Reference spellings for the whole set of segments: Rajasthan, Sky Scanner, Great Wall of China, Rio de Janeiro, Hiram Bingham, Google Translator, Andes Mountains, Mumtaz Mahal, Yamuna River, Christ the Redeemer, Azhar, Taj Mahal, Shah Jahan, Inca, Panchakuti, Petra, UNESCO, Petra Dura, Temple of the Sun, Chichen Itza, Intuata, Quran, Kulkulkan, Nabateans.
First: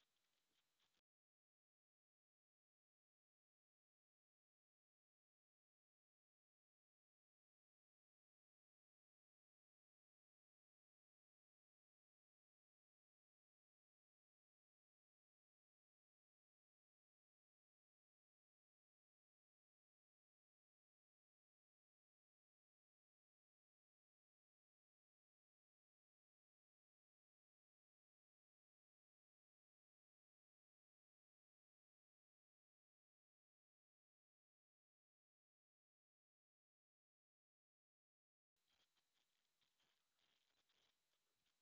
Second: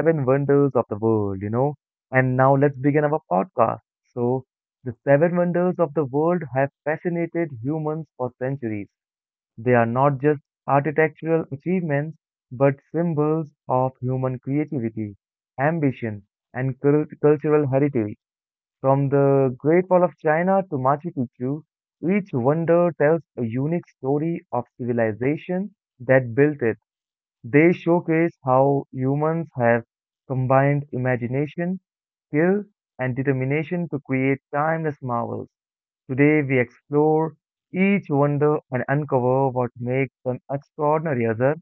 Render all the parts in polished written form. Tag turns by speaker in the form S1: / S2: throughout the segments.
S1: seven wonders of the world, And now let's begin our podcast. So, the seven wonders of the world have fascinated humans for centuries. They are not just architectural achievements, but symbols of human creativity, ambition, and cultural heritage. From the Great Wall of China to Machu Picchu, each wonder tells a unique story of civilization that built it. They showcase how humans have combined imagination, skill, and determination to create timeless marvels. Today we explore each wonder and uncover what makes them extraordinary, Azhar.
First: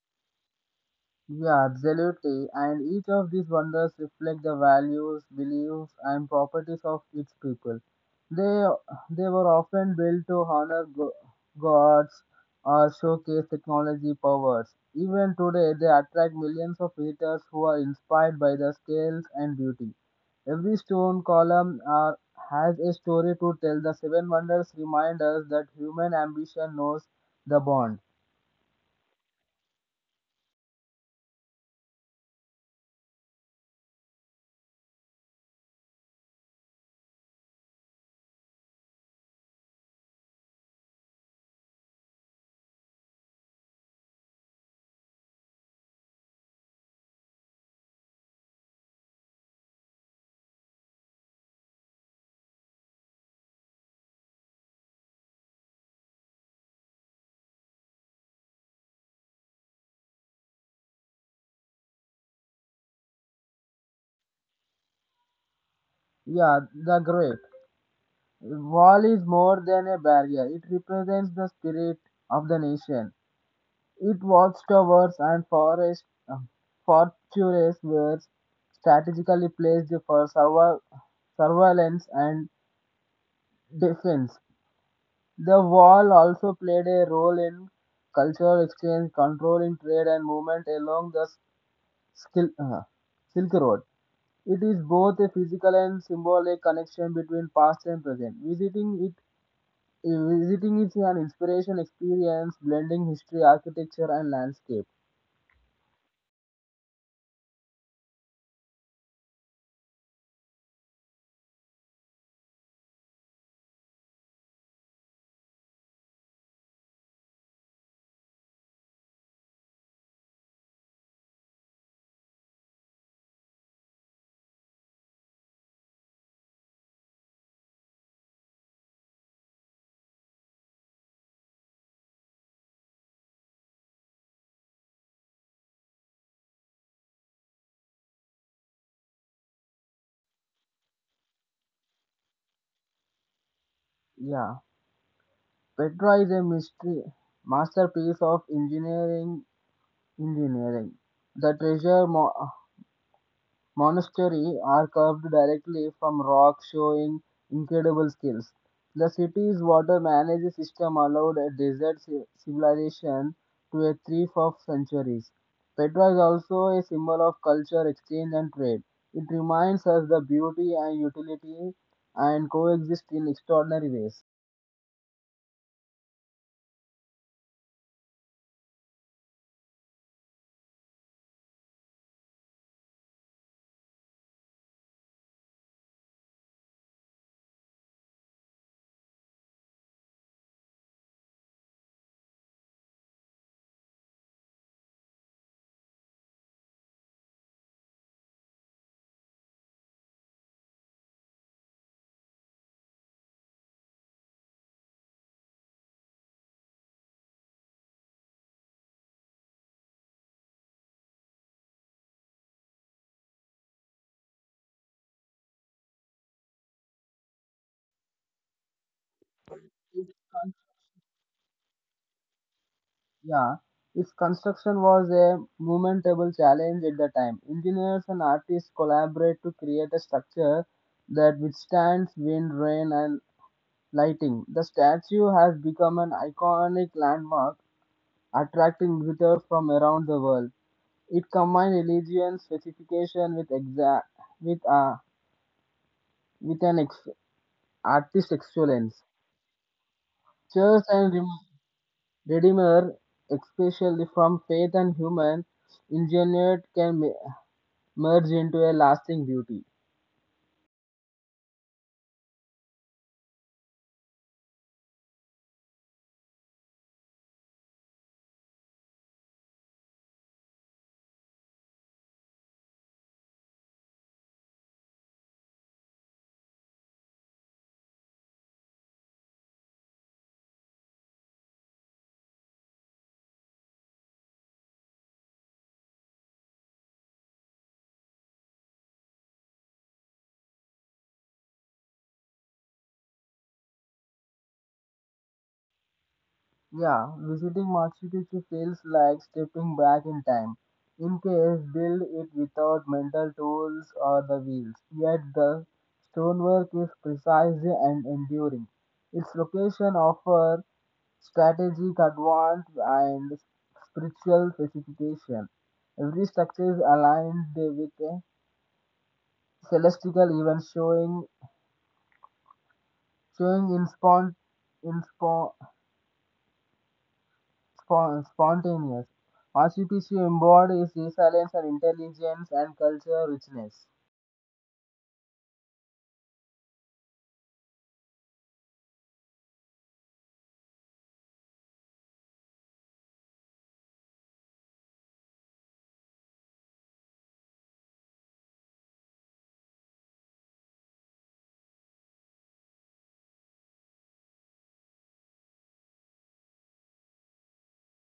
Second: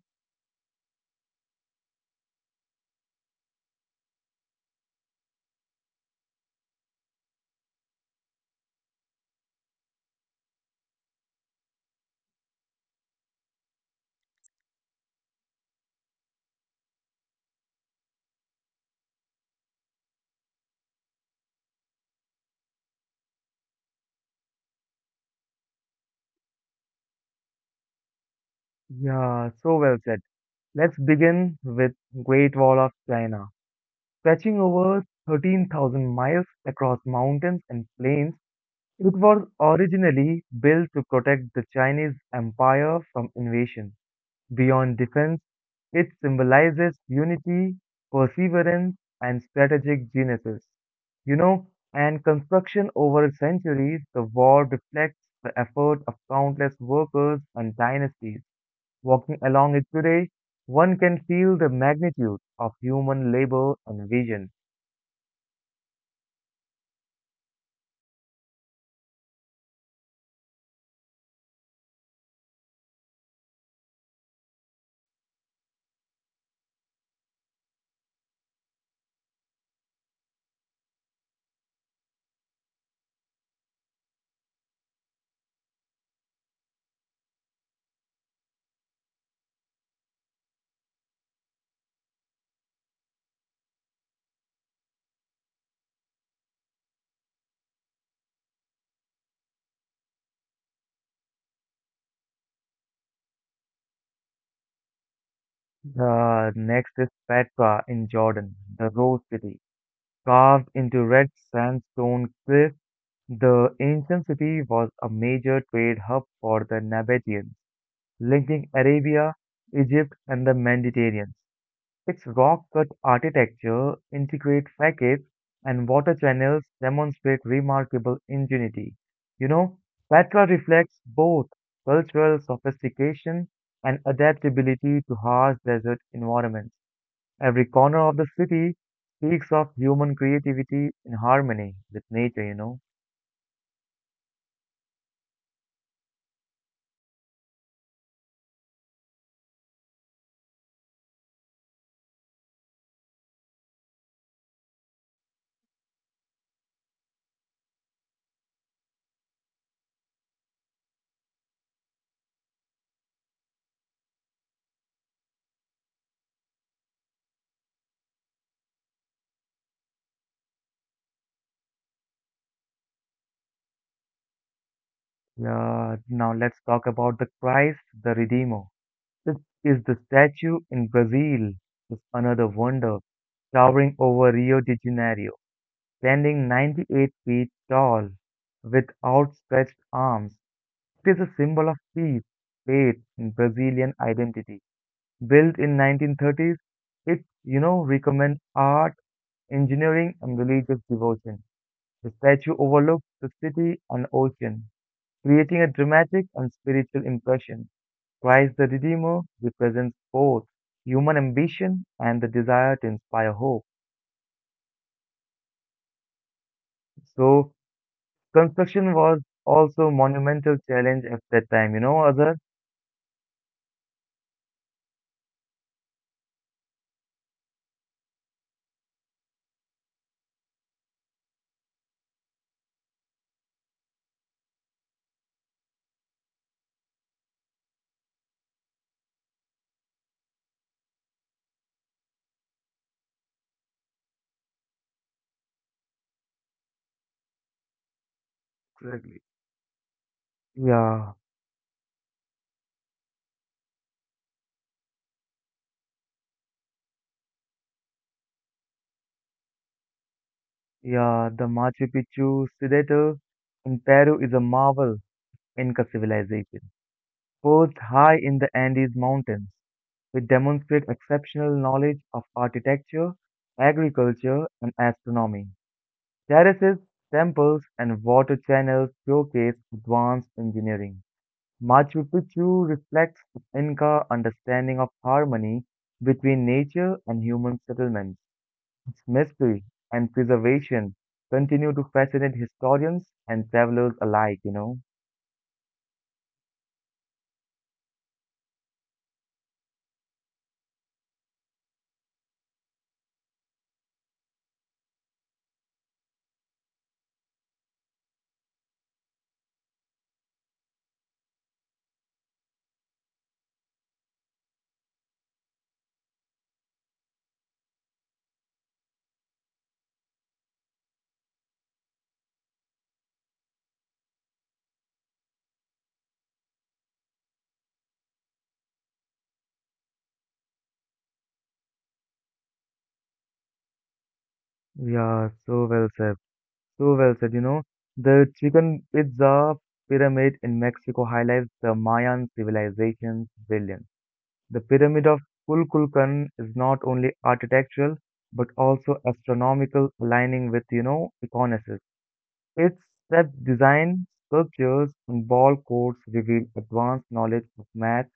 S2: Yeah, absolutely. And each of these wonders reflect the values, beliefs, and properties of its people. They they were often built to honor gods or showcase technology powers. Even today, they attract millions of visitors who are inspired by the scales and beauty. Every stone has a story to tell. The seven wonders remind us that human ambition knows the bond.
S1: Yeah, so well said. Let's begin with Great Wall of China. Stretching over 13,000 miles across mountains and plains, it was originally built to protect the Chinese Empire from invasion. Beyond defense, it symbolizes unity, perseverance, and strategic geniuses. You know, and construction over centuries, the wall reflects the effort of countless workers and dynasties. Walking along it today, one can feel the magnitude of human labor and vision.
S2: Yeah, the great. The wall is more than a barrier, it represents the spirit of the nation. It walks towers and forest, um, fortresses were strategically placed for survival, surveillance and defense. The wall also played a role in cultural exchange, controlling trade and movement along the Skil- uh, Silk Road. It is both a physical and symbolic connection between past and present. Visiting is an inspiration experience blending history, architecture, and landscape.
S1: The next is Petra in Jordan, the Rose City, carved into red sandstone cliffs. The ancient city was a major trade hub for the Nabateans, linking Arabia, Egypt, and the Mediterranean. Its rock-cut architecture, intricate facades, and water channels demonstrate remarkable ingenuity. You know, Petra reflects both cultural sophistication and adaptability to harsh desert environments. Every corner of the city speaks of human creativity in harmony with nature.
S2: Yeah, Petra is a mystery masterpiece of engineering. The Monastery are carved directly from rock, showing incredible skills. The city's water management system allowed a desert civilization to a thrive for centuries. Petra is also a symbol of culture, exchange, and trade. It reminds us the beauty and utility and coexist in extraordinary ways.
S1: Yeah, now let's talk about the Christ the Redeemer. This is the statue in Brazil. It's another wonder, towering over Rio de Janeiro, standing 98 feet tall with outstretched arms. It is a symbol of peace, faith, and Brazilian identity. Built in 1930s, it recommends art, engineering, and religious devotion. The statue overlooks the city and ocean, creating a dramatic and spiritual impression. Christ the Redeemer represents both human ambition and the desire to inspire hope. So, construction was also monumental challenge at that time, Azhar?
S2: Yeah, its construction was a momentable challenge at the time. Engineers and artists collaborate to create a structure that withstands wind, rain, and lighting. The statue has become an iconic landmark, attracting visitors from around the world. It combines religion specification with exact with uh, with an ex- artist excellence.
S1: Exactly.
S2: Church and
S1: Yeah,
S2: Rem- Redeemer, especially from faith and human, engineered can merge into a lasting beauty.
S1: yeah, the Machu Picchu citadel in Peru is a marvel in Inca civilization. Perched high in the Andes Mountains, which demonstrate exceptional knowledge of architecture, agriculture, and astronomy. Terraces, temples, and water channels showcase advanced engineering. Machu Picchu reflects Inca understanding of harmony between nature and human settlements. Its mystery and preservation continue to fascinate historians and travelers alike.
S2: Yeah, visiting Machu Picchu feels like stepping back in time. In case build it without mental tools or the wheels, yet the stonework is precise and enduring. Its location offers strategic advance and spiritual specification. Every structure is aligned with a celestial event showing showing in, spon- in, spo- Spon- spontaneous. RCTC embodies resilience and intelligence and cultural richness.
S1: Yeah, so well said. So well said. The chicken pizza pyramid in Mexico highlights the Mayan civilization's brilliance. The Pyramid of Kulkulkan is not only architectural but also astronomical, aligning with Iconosis. Its step design, sculptures, and ball courts reveal advanced knowledge of math,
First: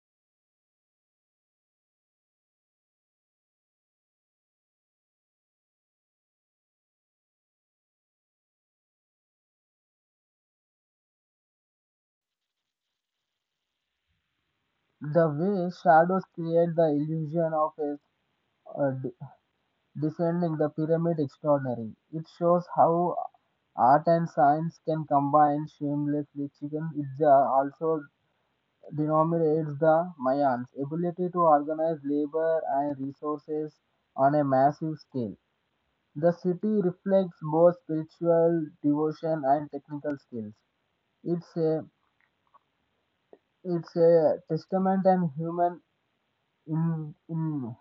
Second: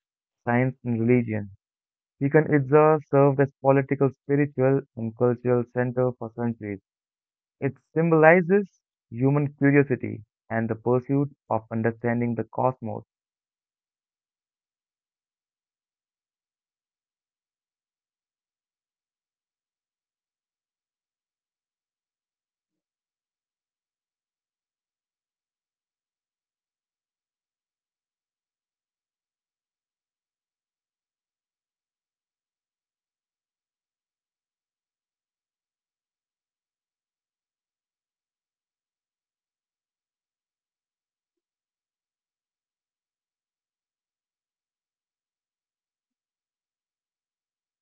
S1: science, and religion. Chichen Itza served as political, spiritual, and cultural center for centuries. It symbolizes human curiosity and the pursuit of understanding the cosmos.
S2: The way shadows create the illusion of a descending the pyramid extraordinary. It shows how art and science can combine shamelessly. Chicken Itza also denominates the Mayans' ability to organize labor and resources on a massive scale. The city reflects both spiritual devotion and technical skills. It's a it's a testament and human in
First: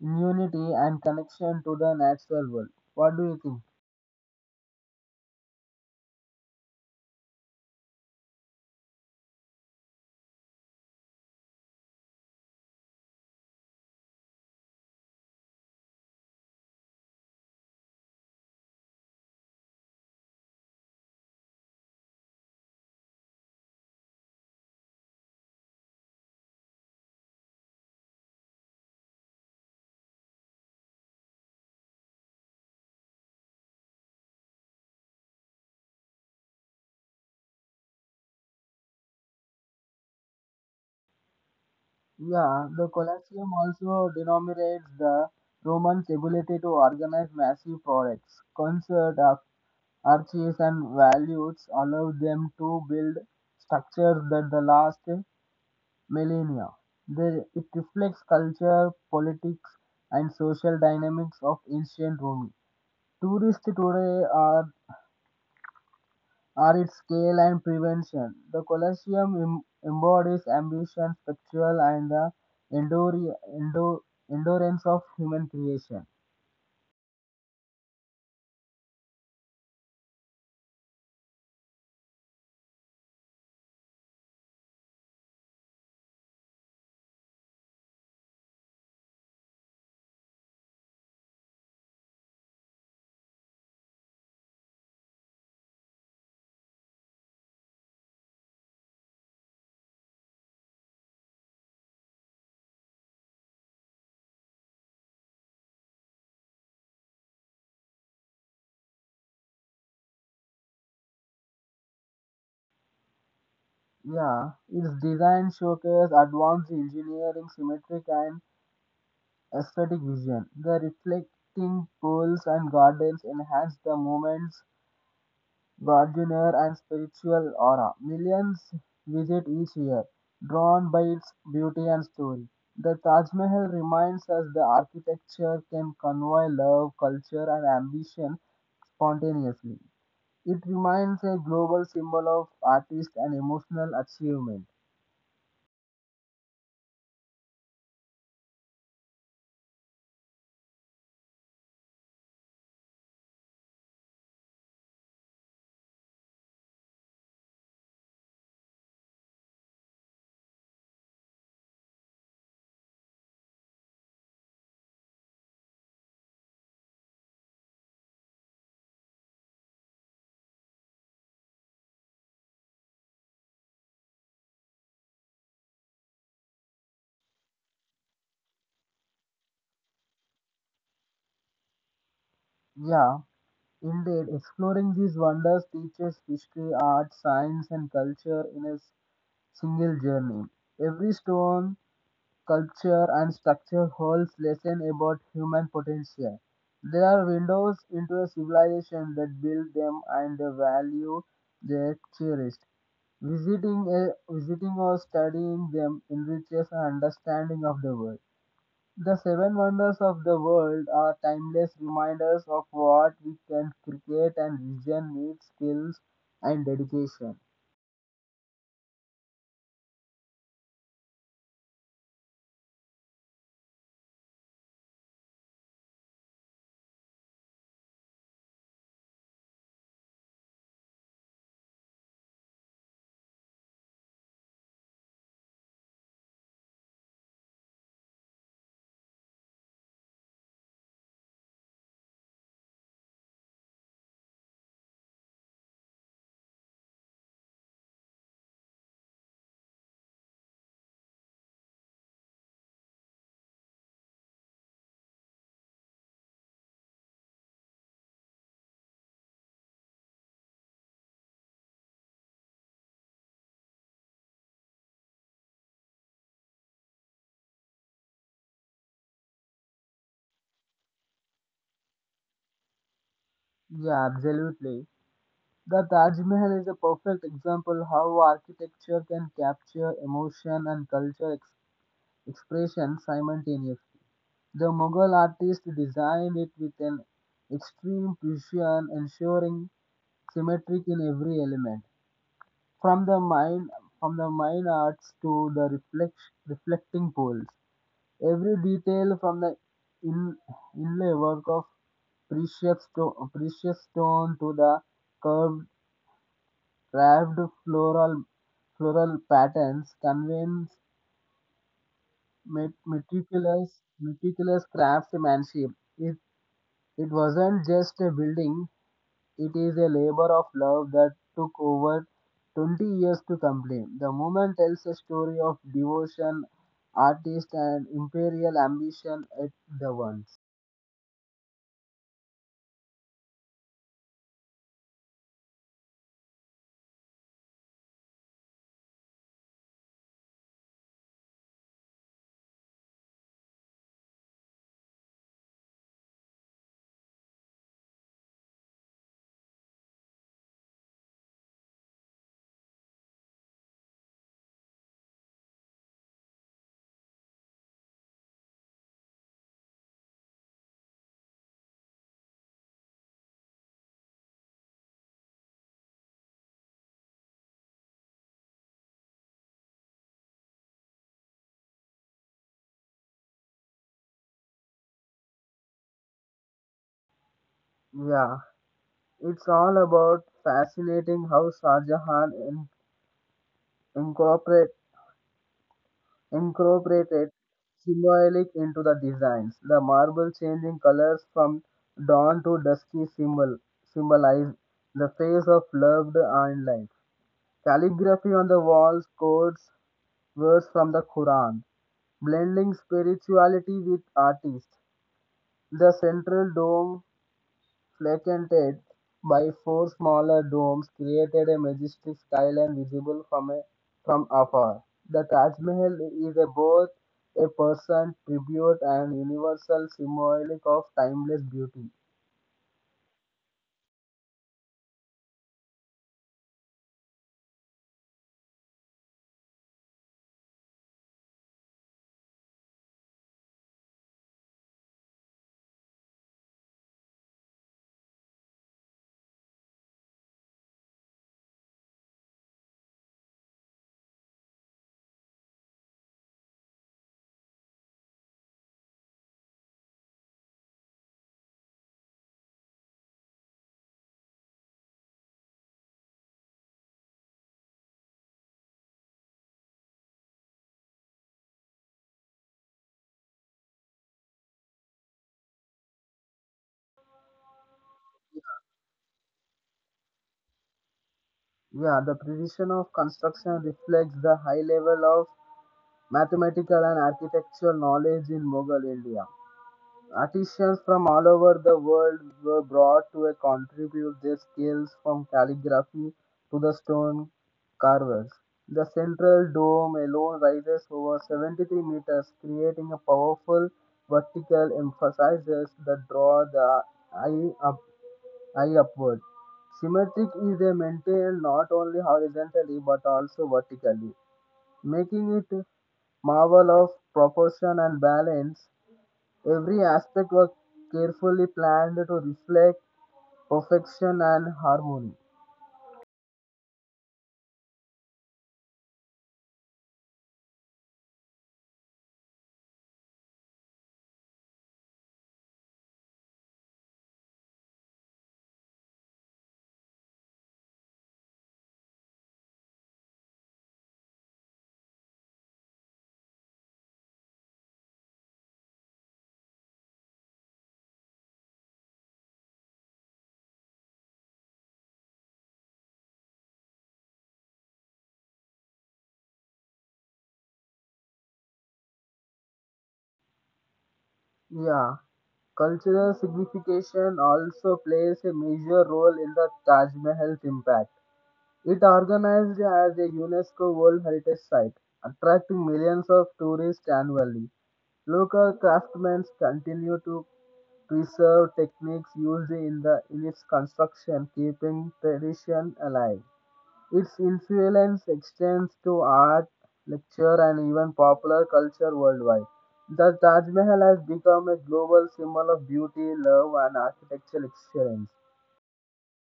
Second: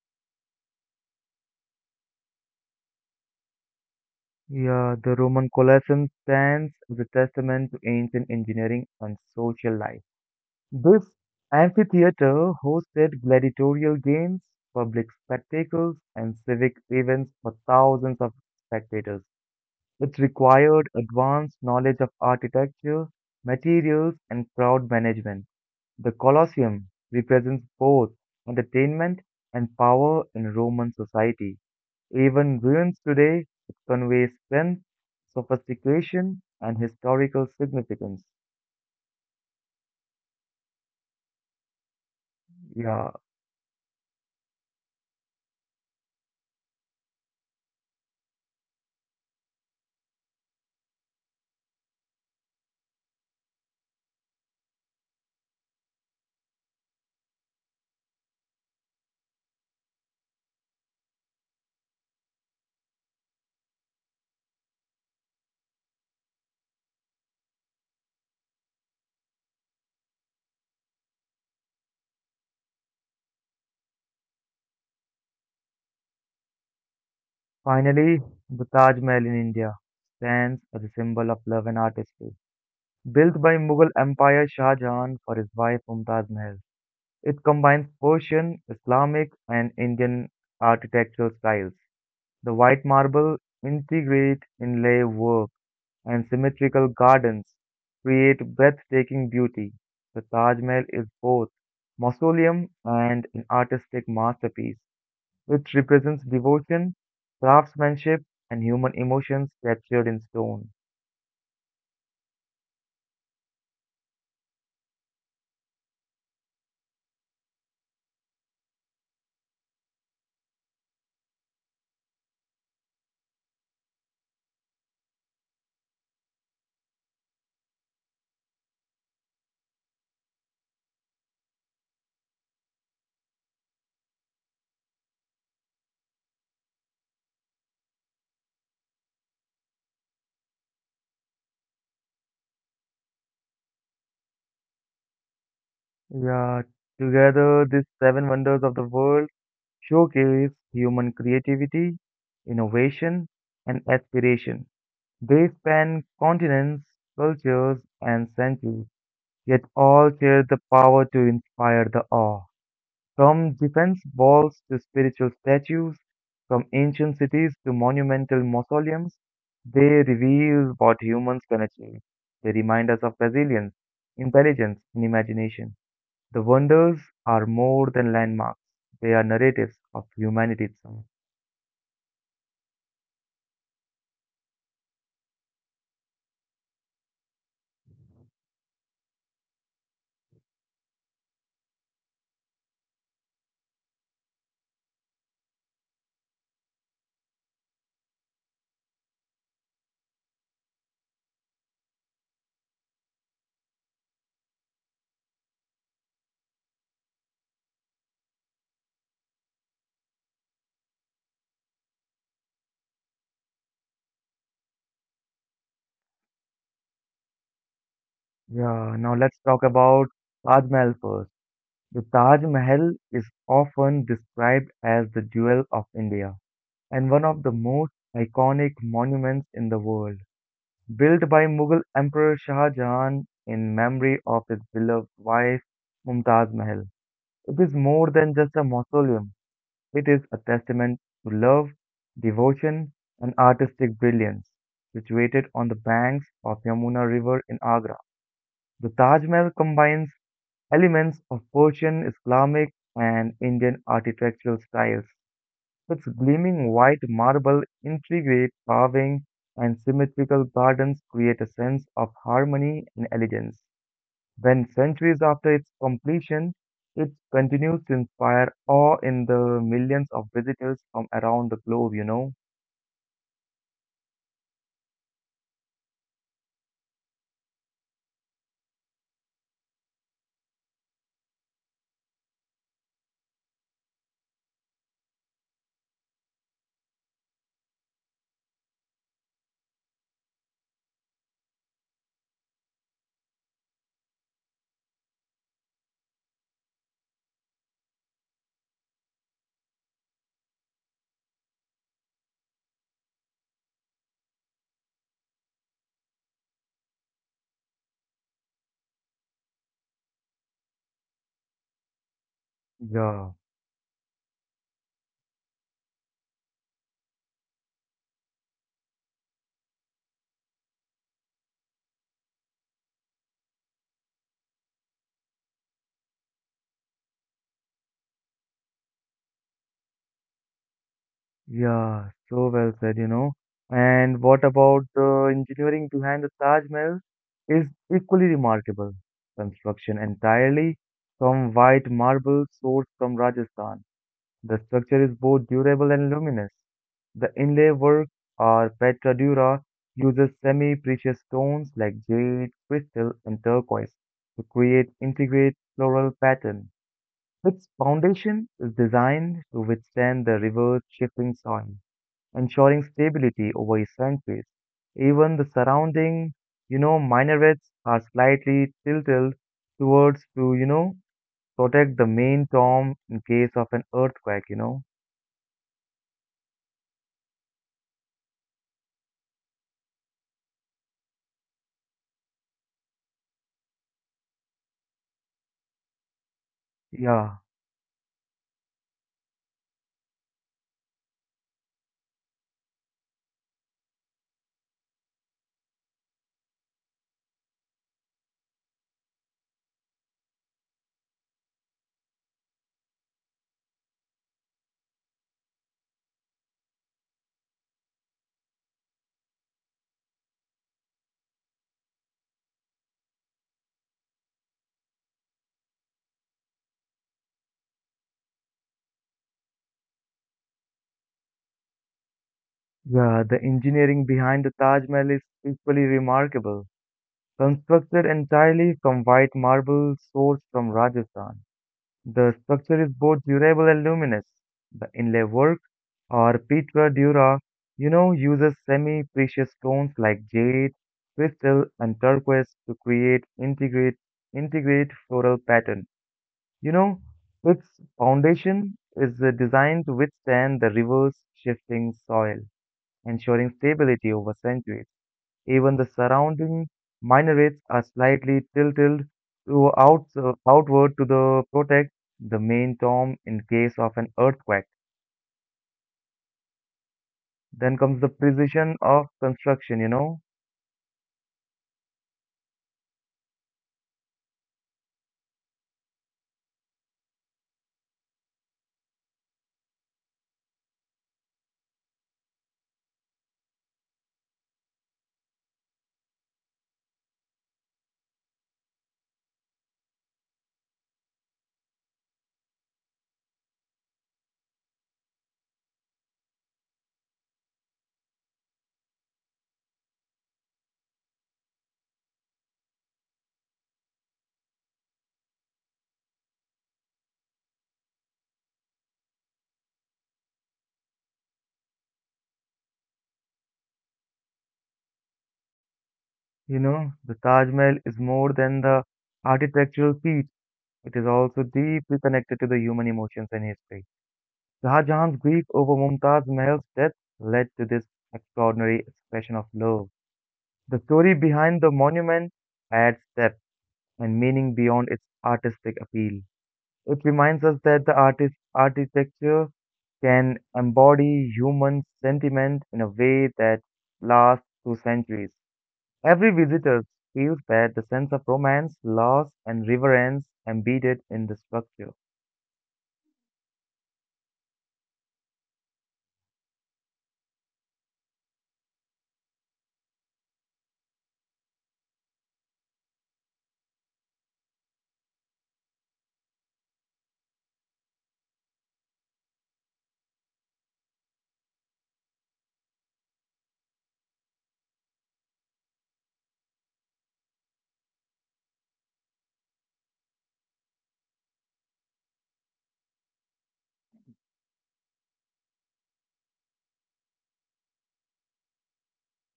S2: immunity and connection to the natural world. What do you think?
S1: Yeah, the Roman Colosseum stands as a testament to ancient engineering and social life. This amphitheater hosted gladiatorial games, public spectacles, and civic events for thousands of spectators. It required advanced knowledge of architecture, materials, and crowd management. The Colosseum represents both entertainment and power in Roman society. Even ruins today convey strength, sophistication, and historical significance.
S2: Yeah, the
S1: Yeah,
S2: Colosseum also denominates the Romans' ability to organize massive products, concert of arches and values allowed them to build structures that the last millennia. It reflects culture, politics, and social dynamics of ancient Rome. Tourists today are its scale and prevention. The Colosseum embodies ambition, spectral, and the endure- endo- endurance of human creation.
S1: finally, the Taj Mahal in India stands as a symbol of love and artistry. Built by Mughal Empire Shah Jahan for his wife Mumtaz Mahal, it combines Persian, Islamic, and Indian architectural styles. The white marble integrate inlay work and symmetrical gardens create breathtaking beauty. The Taj Mahal is both mausoleum and an artistic masterpiece, which represents devotion, craftsmanship, and human emotions captured in stone.
S2: Yeah, its design showcases advanced engineering, symmetric, and aesthetic vision. The reflecting pools and gardens enhance the moments. Gardener, and spiritual aura. Millions visit each year, drawn by its beauty and story. The Taj Mahal reminds us that architecture can convey love, culture, and ambition spontaneously. It remains a global symbol of artist and emotional achievement.
S1: Yeah, together these seven wonders of the world showcase human creativity, innovation, and aspiration. They span continents, cultures, and centuries yet all share the power to inspire the awe. From defense walls to spiritual statues, from ancient cities to monumental mausoleums, they reveal what humans can achieve. They remind us of resilience, intelligence, and imagination. The wonders are more than landmarks, they are narratives of humanity itself.
S2: Yeah, indeed, exploring these wonders teaches history, art, science, and culture in a single journey. Every stone, Culture and structure holds lessons about human potential. They are windows into a civilization that built them and the value they cherished. Visiting or studying them enriches our understanding of the world. The seven wonders of the world are timeless reminders of what we can create and vision with skills and dedication.
S1: Yeah, now let's talk about Taj Mahal first. The Taj Mahal is often described as the jewel of India and one of the most iconic monuments in the world. Built by Mughal Emperor Shah Jahan in memory of his beloved wife Mumtaz Mahal. It is more than just a mausoleum, it is a testament to love, devotion, and artistic brilliance. Situated on the banks of Yamuna River in Agra, the Taj Mahal combines elements of Persian, Islamic, and Indian architectural styles, its gleaming white marble, intricate carving, and symmetrical gardens create a sense of harmony and elegance. When centuries after its completion, it continues to inspire awe in the millions of visitors from around the globe.
S2: Yeah, absolutely. The Taj Mahal is a perfect example how architecture can capture emotion and culture expression simultaneously. The Mughal artist designed it with an extreme precision, ensuring symmetric in every element, from the mine from the mine arts to the reflecting poles. Every detail from the in, inlay work of precious stone to the curved Carved floral floral patterns conveys met-
S1: Yeah,
S2: meticulous meticulous craftsmanship. It it wasn't just a building; it is a labor of love that took over 20 years to complete. The movement tells a story of devotion, artist, and imperial ambition at the once.
S1: yeah, so well said. And what about the engineering behind the Taj Mahal is equally remarkable. Construction entirely from white marble sourced from Rajasthan. The structure is both durable and luminous. The inlay work or Petra Dura uses semi-precious stones like jade, crystal, and turquoise to create intricate floral pattern. Its foundation is designed to withstand the river's shifting soil, ensuring stability over centuries. Even the surrounding minarets are slightly tilted towards to protect the main tomb in case of an earthquake.
S2: Yeah, it's all about fascinating how Shah Jahan incorporate. incorporated
S1: Yeah,
S2: symbolic into the designs. The marble changing colors from dawn to dusky symbolize the phase of love and life. Calligraphy on the walls codes words from the Quran, blending spirituality with artists. The central dome Flanked by four smaller domes, created a majestic skyline visible from afar. The Taj Mahal is a both a personal tribute and universal symbolic of timeless beauty.
S1: yeah, the engineering behind the Taj Mahal is equally remarkable. Constructed entirely from white marble sourced from Rajasthan, the structure is both durable and luminous. The inlay work, or Pitra Dura, uses semi-precious stones like jade, crystal, and turquoise to create integrate floral pattern. You know, its foundation is designed to withstand the river's shifting soil, ensuring stability over centuries. Even the surrounding minarets are slightly tilted to out, outward to the protect the main tomb in case of an earthquake. Then comes the precision of construction.
S2: Yeah, the precision of construction reflects the high level of mathematical and architectural knowledge in Mughal India. Artisans from all over the world were brought to contribute their skills from calligraphy to the stone carvers. The central dome alone rises over 73 meters, creating a powerful vertical emphasis that draws the eye, up, eye upward. Symmetric is maintained not only horizontally but also vertically, making it marvel of proportion and balance. Every aspect was carefully planned to reflect perfection and harmony.
S1: The Taj Mahal is more than the architectural feat. It is also deeply connected to the human emotions and history. Shah Jahan's grief over Mumtaz Mahal's death led to this extraordinary expression of love. The story behind the monument adds depth and meaning beyond its artistic appeal. It reminds us that the artist architecture can embody human sentiment in a way that lasts through centuries. Every visitor feels that the sense of romance, loss, and reverence embedded in the structure.
S2: Yeah, cultural signification also plays a major role in the Taj Mahal's impact. It organized as a UNESCO World Heritage Site, attracting millions of tourists annually. Local craftsmen continue to preserve techniques used in its construction, keeping tradition alive. Its influence extends to art, literature, and even popular culture worldwide. The Taj Mahal has become a global symbol of beauty, love, and architectural excellence.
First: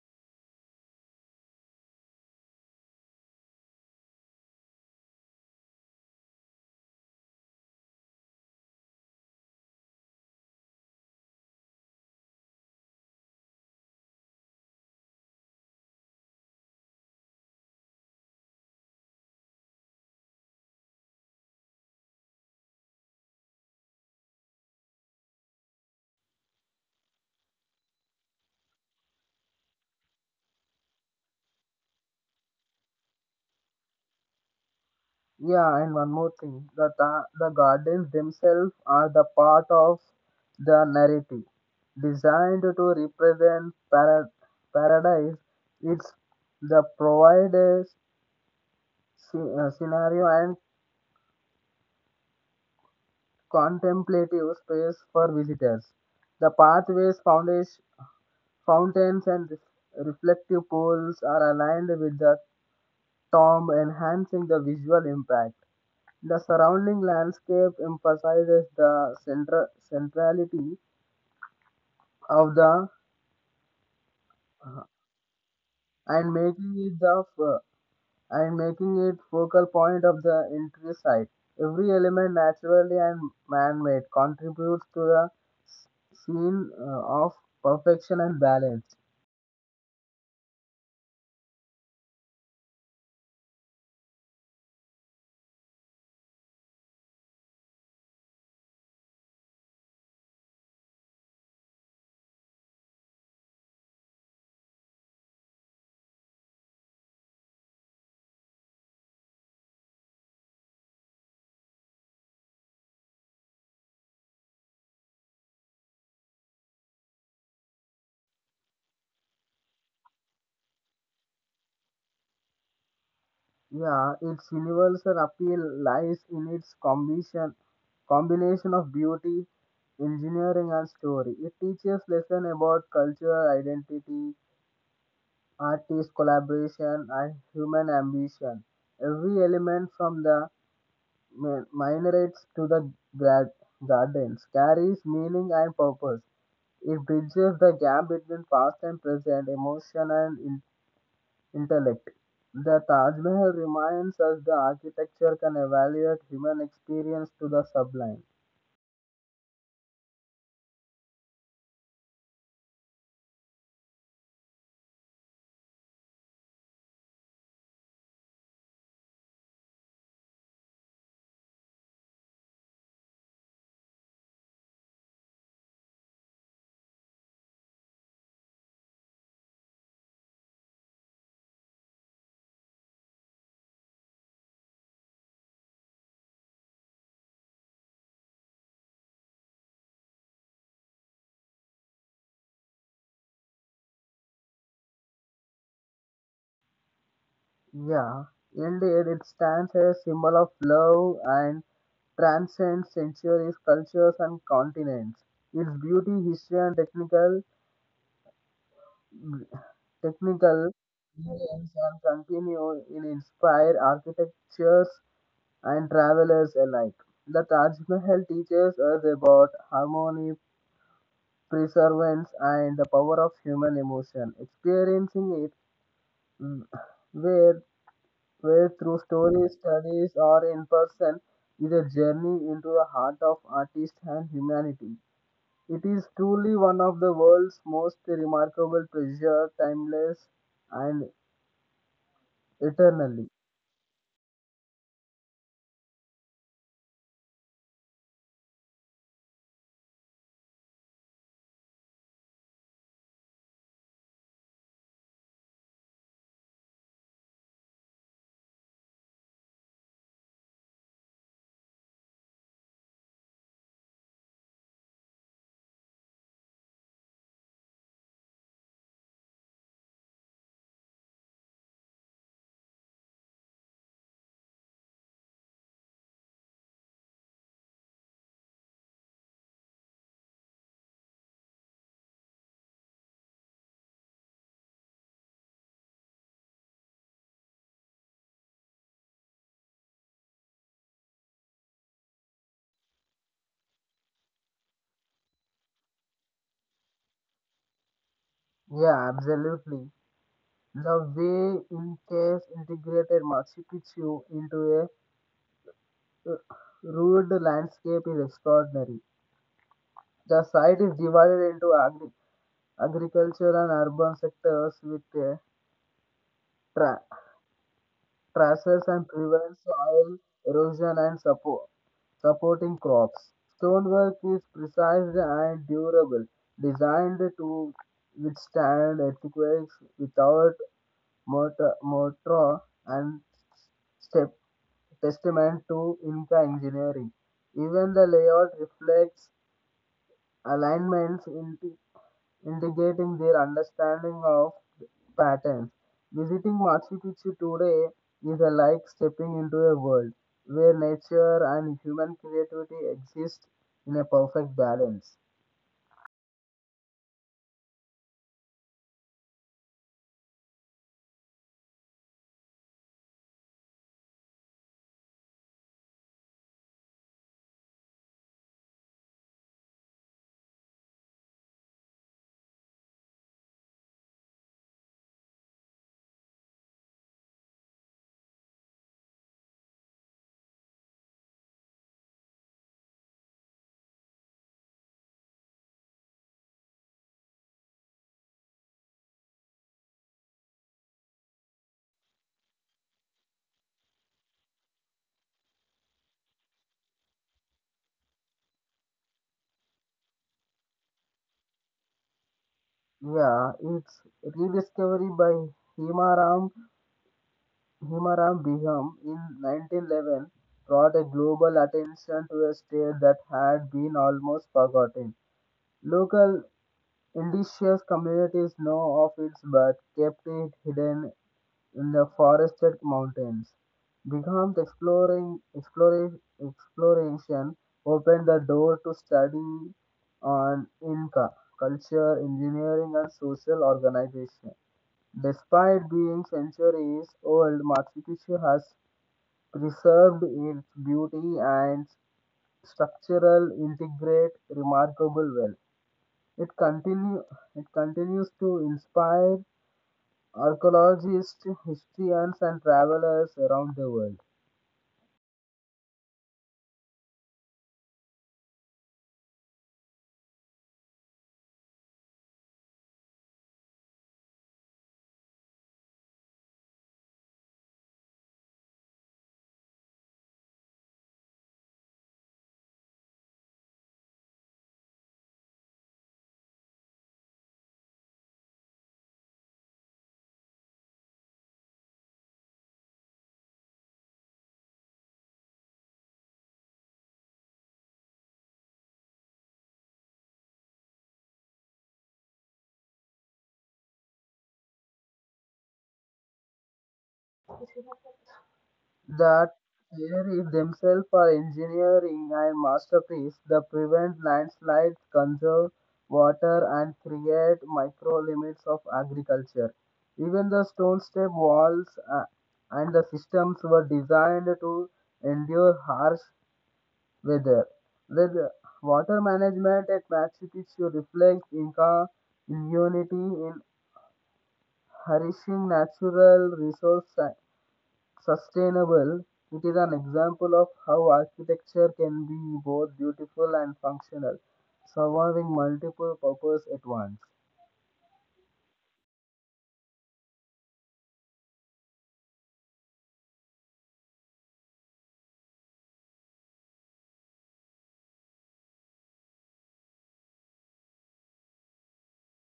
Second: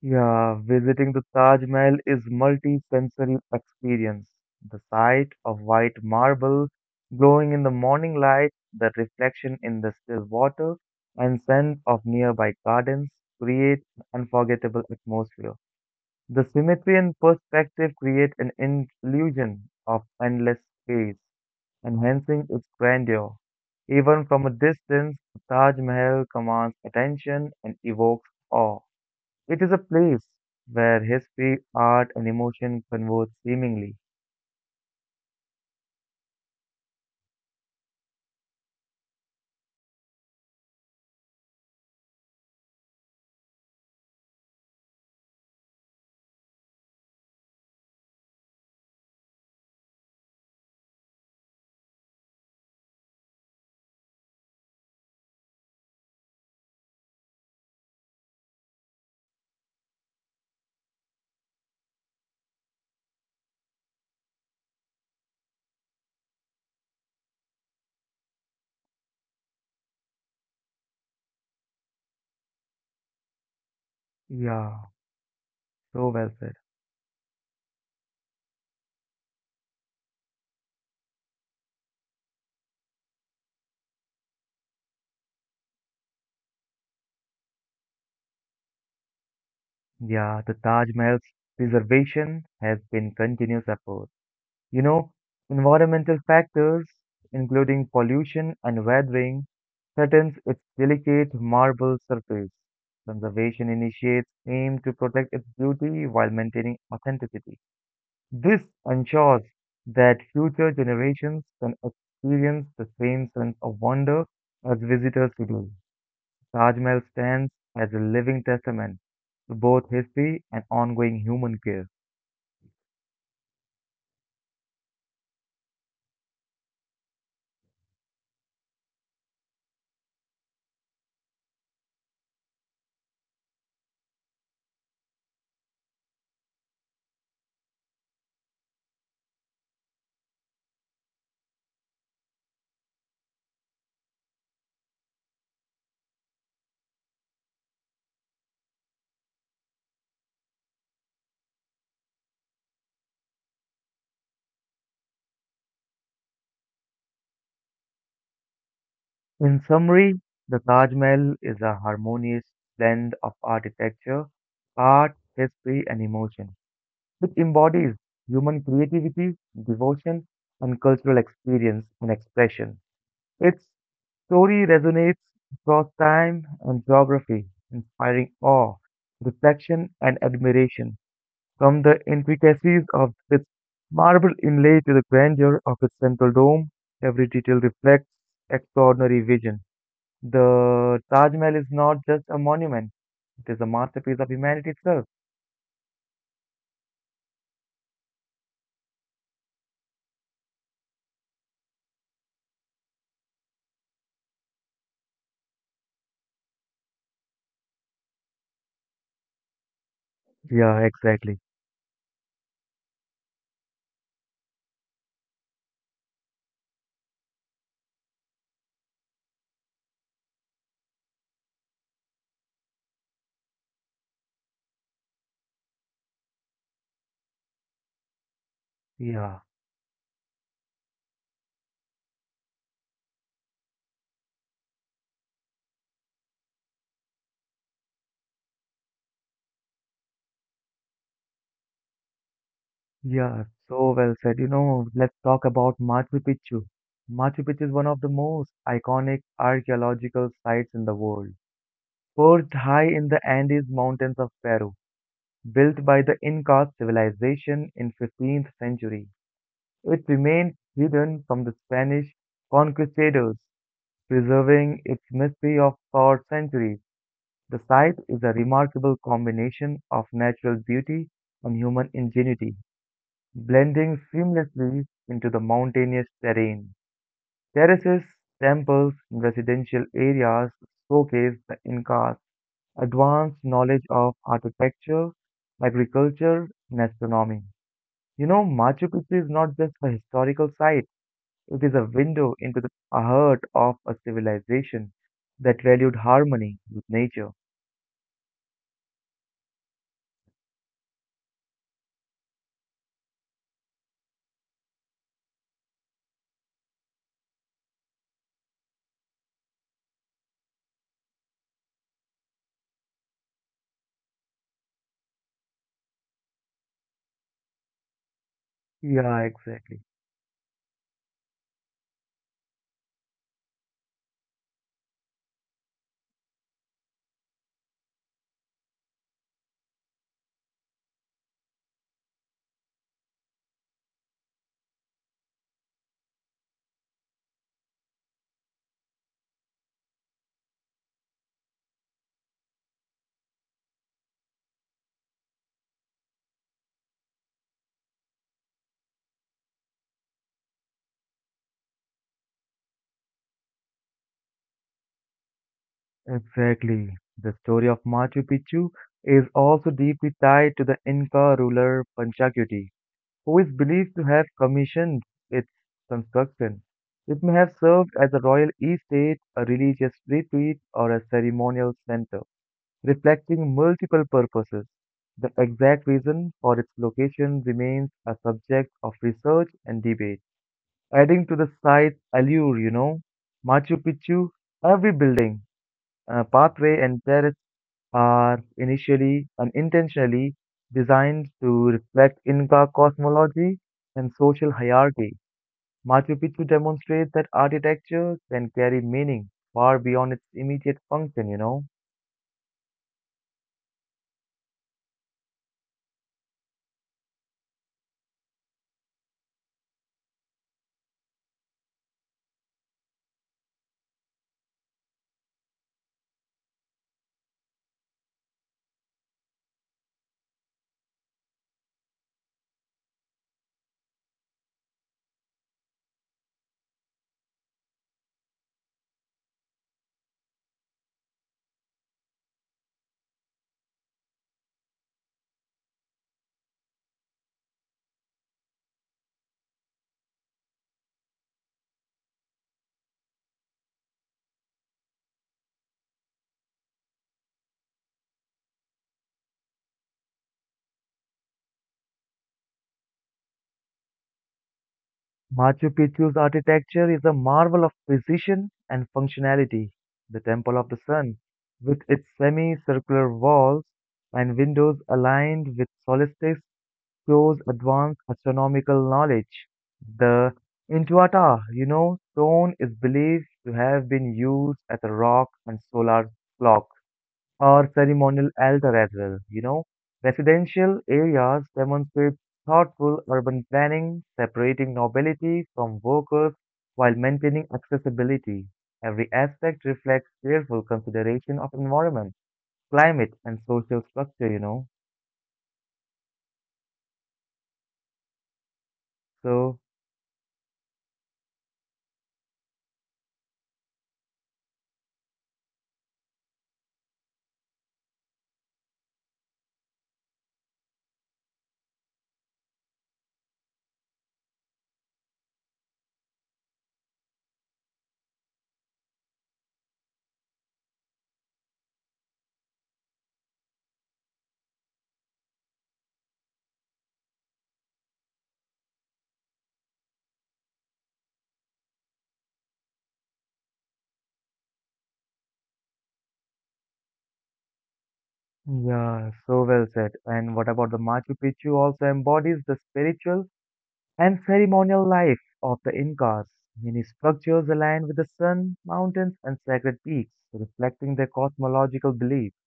S1: Yeah, visiting the Taj Mahal is multi-sensory experience. The sight of white marble glowing in the morning light, the reflection in the still water, and scent of nearby gardens create an unforgettable atmosphere. The symmetry and perspective create an illusion of endless space, enhancing its grandeur. Even from a distance, the Taj Mahal commands attention and evokes awe. It is a place where history, art, and emotion converge seemingly.
S2: Yeah, and one more thing the gardens themselves are the part of the narrative. Designed to represent paradise, it's the provide a scenario and contemplative space for visitors. The pathways, foundation, fountains, and reflective pools are aligned with the tomb, enhancing the visual impact. The surrounding landscape emphasizes the centrality of the
S1: Yeah, so well
S2: and
S1: said.
S2: making it the f- and making it focal point of the entire site. Every element, naturally and man-made, contributes to the s- scene of perfection and balance.
S1: Yeah, the Taj Mahal's preservation has been continuous effort. You know, environmental factors, including pollution and weathering, threatens its delicate marble surface. Conservation initiates aim to protect its beauty while maintaining authenticity. This ensures that future generations can experience the same sense of wonder as visitors today. Taj Mahal stands as a living testament to both history and ongoing human care.
S2: Yeah, its universal appeal lies in its combination of beauty, engineering, and story. It teaches lesson about cultural identity, artist collaboration, and human ambition. Every element from the minarets to the gra- gardens, carries meaning and purpose. It bridges the gap between past and present, emotion and intellect. The Taj Mahal reminds us that architecture can evaluate human experience to the sublime.
S1: In summary, the Taj Mahal is a harmonious blend of architecture, art, history, and emotion, which embodies human creativity, devotion, and cultural experience and expression. It's story resonates across time and geography, inspiring awe, reflection, and admiration. From the intricacies of its marble inlay to the grandeur of its central dome, every detail reflects extraordinary vision. The Taj Mahal is not just a monument, it is a masterpiece of humanity itself.
S2: Yeah, indeed, it stands as a symbol of love and transcends centuries, cultures, and continents. Its beauty, history, and technical
S1: Yeah, exactly.
S2: museums and continue in inspire architectures and travelers alike. The Taj Mahal teaches us about harmony, preservance, and the power of human emotion. Experiencing it, mm, where, where through
S1: Yeah.
S2: stories, studies, or in person, is a journey into the heart of artist and humanity. It is truly one of the world's most remarkable treasure, timeless and eternally.
S1: Yeah, so well said. Let's talk about Machu Picchu. Machu Picchu is one of the most iconic archaeological sites in the world. Perched high in the Andes Mountains of Peru, built by the Inca civilization in 15th century, it remained hidden from the Spanish conquistadors, preserving its mystery of for centuries. The site is a remarkable combination of natural beauty and human ingenuity blending seamlessly into the mountainous terrain. Terraces, temples, and residential areas showcase the Inca's advanced knowledge of architecture, agriculture, and astronomy. Machu Picchu is not just a historical site, it is a window into the heart of a civilization that valued harmony with nature.
S2: Yeah, absolutely. The way in-case integrated Machu Picchu into a uh, rude landscape is extraordinary. The site is divided into agriculture and urban sectors with tra- traces and
S1: Yeah,
S2: prevents
S1: exactly.
S2: soil erosion and supporting crops. Stonework is precise and durable, designed to withstand earthquakes without motor, and step testament to Inca engineering. Even the layout reflects alignments indicating their understanding of patterns. Visiting Machu Picchu today is a like stepping into a world where nature and human creativity exist in a perfect balance.
S1: Exactly. The story of Machu Picchu is also deeply tied to the Inca ruler Panchakuti, who is believed to have commissioned its construction. It may have served as a royal estate, a religious retreat, or a ceremonial center, reflecting multiple purposes. The exact reason for its location remains a subject of research and debate. Adding to the site's allure, Machu Picchu, every building, pathway and terrace are initially and intentionally designed to reflect Inca cosmology and social hierarchy. Machu Picchu demonstrates that architecture can carry meaning far beyond its immediate function.
S2: Yeah, it's rediscovery by Hima Ram. Himaram Biham in 1911 brought a global attention to a state that had been almost forgotten. Local indigenous communities know of it but kept it hidden in the forested mountains. Bingham's exploration opened the door to study on Inca culture, engineering, and social organization. Despite being centuries old, Machu Picchu has preserved its beauty and structural integrate remarkable well. It continue it continues to inspire archaeologists, historians, and travelers around the world.
S1: Machu Picchu's architecture is a marvel of precision and functionality. The Temple of the Sun, with its semicircular walls and windows aligned with solstice shows advanced astronomical knowledge. The Intuata stone is believed to have been used as a rock and solar clock or ceremonial altar as well. Residential areas demonstrate thoughtful urban planning, separating nobility from workers while maintaining accessibility. Every aspect reflects careful consideration of environment, climate, and social structure.
S2: That
S1: So,
S2: there is themselves are engineering and masterpiece that prevent landslides, conserve water, and create micro limits of agriculture. Even the stone step walls uh, and the systems were designed to endure harsh weather. With water management at Machu Picchu reflects Inca immunity in harnessing natural resources sustainable, it is an example of how architecture can be both beautiful and functional, serving multiple purposes at once.
S1: yeah, so well said. And what about the Machu Picchu also embodies the spiritual and ceremonial life of the Incas. Many structures aligned with the sun, mountains, and sacred peaks, reflecting their cosmological beliefs.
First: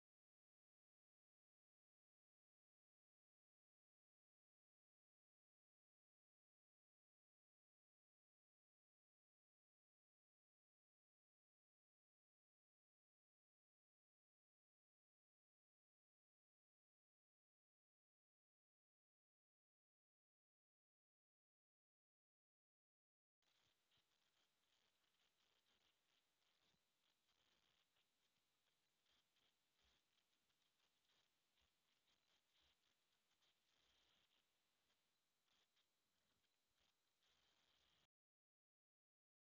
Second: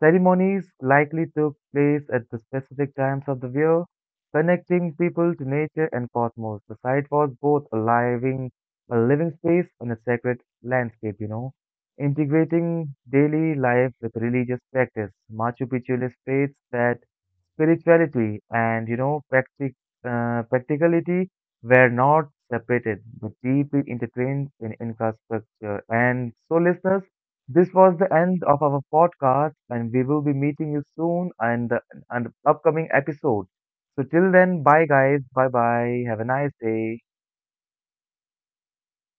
S1: Ceremonies likely took place at the specific times of the year, connecting people to nature and cosmos. The site was both a a living space and a sacred landscape, integrating daily life with religious practice. Machu Picchu illustrates that spirituality and practicality were not separated, but deeply intertwined in Inca. And so, listeners, this was the end of our podcast, and we will be meeting you soon and and the upcoming episode. So till then, bye guys, bye bye, have a nice day.